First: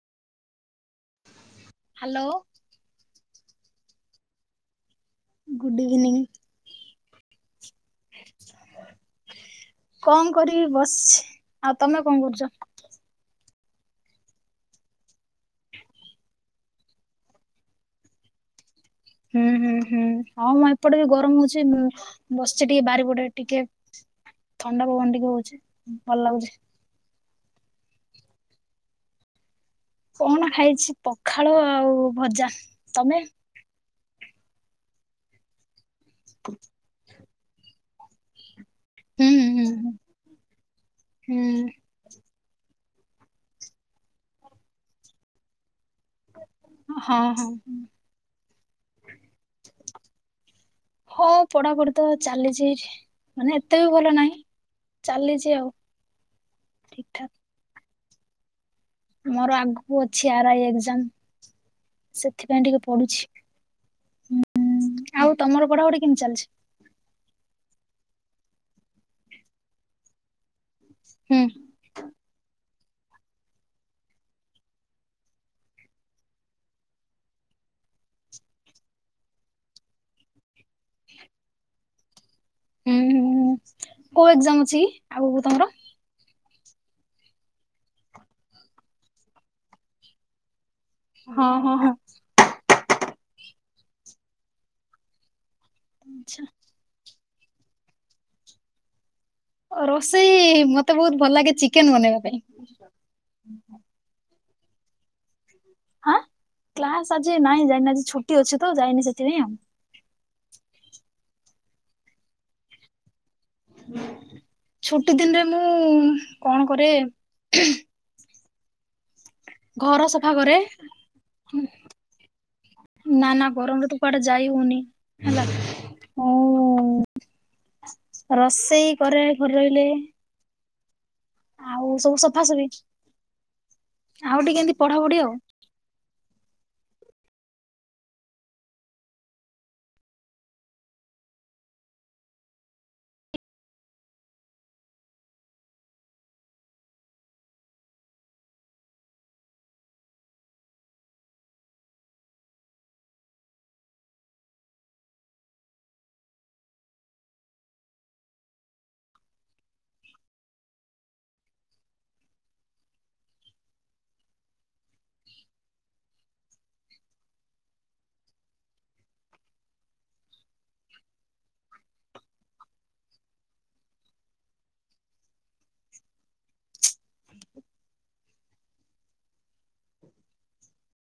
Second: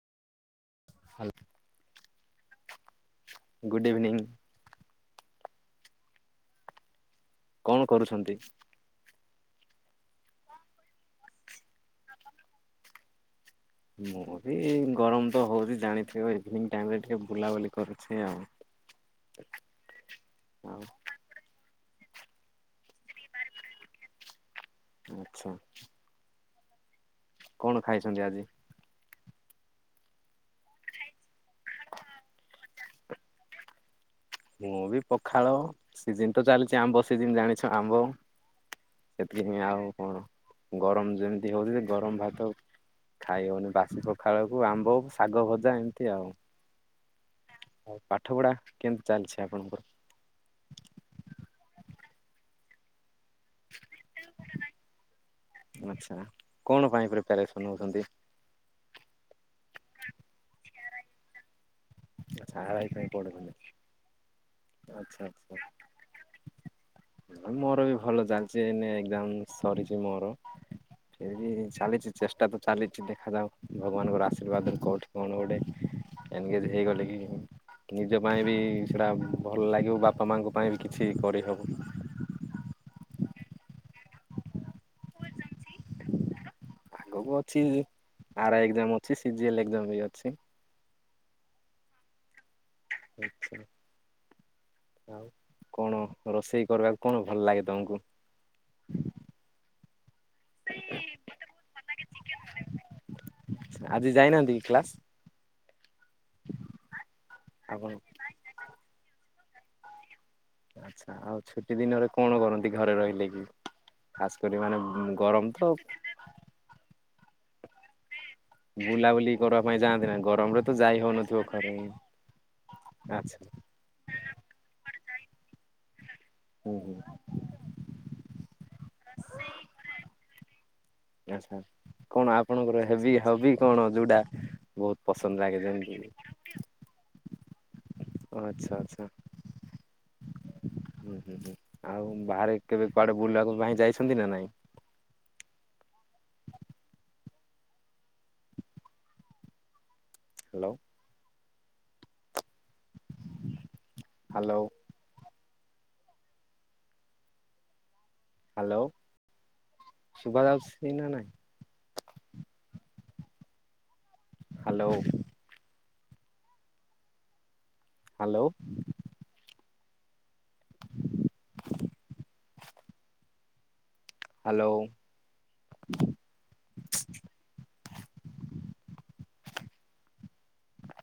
Hello hello. Good evening. Good evening. କଣ କରୁଛନ୍ତି? କଣ କରିବି ବସିଛି। ଆଉ ତମେ କଣ କରୁଚ? ମୁଁ ବି ଗରମ ତ ହୋଉଚି ଜାଣିଥିବ। ଇଭିନିଂ ଟାଇମରେ ଟିକେ ବୁଲାବୁଲି କରୁଛେଁ ଆଉ। ହୁଁ ହୁଁ ହୁଁ ଆମ ଆଉ ଏପଟେ ବି ଗରମ ହୋଉଛି। ବସଛି ଟିକେ ବାରିପଟେ ଟିକେ ଥଣ୍ଡା ପବନ ଟିକେ ଆଚ୍ଛା ହୋଉଚି ଭଲ ଲାଗୁଛି। କଣ ଖାଇଛନ୍ତି ଆଜି? କଣ ଖାଇଛି ପଖାଳ ଆଉ ଭଜା ତମେ? ମୁଁ ବି ପଖାଳ ସିଜିନ ତ ଚାଲିଛି ଆମ୍ୱ ସି ସିଜିନ ଜାଣିଛ ଆମ୍ବ ହୁଁ ସେତିକି ହିଁ ହୁଁ ଆଉ ହୁଁ କଣ ଗରମ ହୁଁ ଯେମିତି ହଉଚି ଗରମ ଭାତ ଖାଇ ହଉନି ବାସି ପଖାଳକୁ ଆମ୍ବ ଶାଗ ଭଜା ଏମତି ତି ଆଉ ହଁ ହଁ। ଆଉ ପାଠ ପଢା କେମତି ଚାଲିଛି ଆପଣଙ୍କର ହଁ ପଢାପଢି ତ ଚାଲିଛି ଏଠି ମାନେ ଏତେ ବି ଭଲ ନାହିଁ ଚାଲିଛି ଆଉ ଆଚ୍ଛା। କଣ ପାଇଁ ପ୍ରିପାରେସନ ଠିକଠାକ। ହଉଛନ୍ତି? ଜାମ ଆଚ୍ଛା ଆରାଇ ପାଇଁ ପଢୁଛନ୍ତି ଆଚ୍ଛା ଆଉ ତମର ପଢାପଢି କେମିତି ଚାଲିଛି? ଆଚ୍ଛା ମୋର ବି ଭଲ ଚାଲିଛି ଏଇନେ ଏକ୍ଜାମ ସରିଛି ମୋର ସେ ହୁଁ ଚାଲିଛି ଚେଷ୍ଟା ତ ଚାଲିଛି ଦେଖାଯାଉ ଭଗବାନଙ୍କର ଆଶୀର୍ବାଦ କୋଉଠି କଣ ଗୋଟେ ଏନଗେଜ ହେଇଗଲେ କି ନିଜ ପାଇଁ ବି ସେଇଟା ଭଲ ଲାଗିବ ବାପା ମାଆଙ୍କ ପାଇଁ ବି କିଛି କରିହେବ ହୁଁ ହୁଁ କୋଉ ଏଜ୍ଜାମ୍ ଅଛି ଆଗକୁ ତମର ଆଗକୁ ଅଛି ଆରାଇ ଏଜ୍ଜାମ୍ ଅଛି ସିଜିଏଲ୍ ବି ଅଛି ହଁ ହଁ ହଁ ଏଥର ଆଉ କଣ ଆଛା ରୋଷେଇ କରିବାକୁ କଣ? ଭଲ ଲାଗେ ତମକୁ ରୋଷେଇ ମତେ ବହୁତ ଭଲ ଲାଗେ ଚିକେନ ବନେଇବା ପାଇଁ କ୍ଲାସ ହଁ କ୍ଲାସ ଆଜି ନାଇଁ ଆପଣ ଯାଇନି ଆଜି ଛୁଟି ଅଛି ତ ଯାଇନି ସେଥିପାଇଁ ଆଉ ଆଚ୍ଛା ଆଉ ଛୁଟି ଦିନରେ କଣ କରନ୍ତି ଘରେ ରହିଲେ ବି ଛୁଟି ଦିନରେ ତ ମୁଁ କଣ କରେ [inaudible] ବୁଲାବୁଲି କରିବା ପାଇଁ ଘର ଯାଆନ୍ତି ନା ସଫା କରେ ଗରମରେ ତ ଯାଇ ହଉନଥିବ ଖରେ ନା ଆଚ୍ଛା ନା ଗରମରେ ତୁ କୁଆଡେ ଯାଇ ହଉନି ହେଲା ହୁଁ ହୁଁ ମୁଁ ରୋଷେଇ କରେ ଘରେ ରହିଲେ ଆଚ୍ଛା ଆଉ ସବୁ କଣ ସଫାସଫି ଆପଣଙ୍କର ହେବି ହବି କଣ ଯୋଉଟା ଆଉ ଟିକେ ଏମିତି ବହୁତ ପଢାପଢି ଆଉ। ପସନ୍ଦ ଲାଗେ ଯେମିତି ଆଚ୍ଛା ଆଚ୍ଛା ହୁଁ ହୁଁ ହୁଁ ଆଉ ବାହାରେ କେବେ କୁଆଡେ ବୁଲିବାକୁ ପାଇଁ ଯାଇଛନ୍ତି ନା ନାଇଁ ହ୍ୟାଲୋ ହ୍ୟାଲୋ ହ୍ୟାଲୋ ଶୁଭାଯାଉଛି କି ନା ନାଇଁ ହ୍ୟାଲୋ ହ୍ୟାଲୋ ହ୍ୟାଲୋ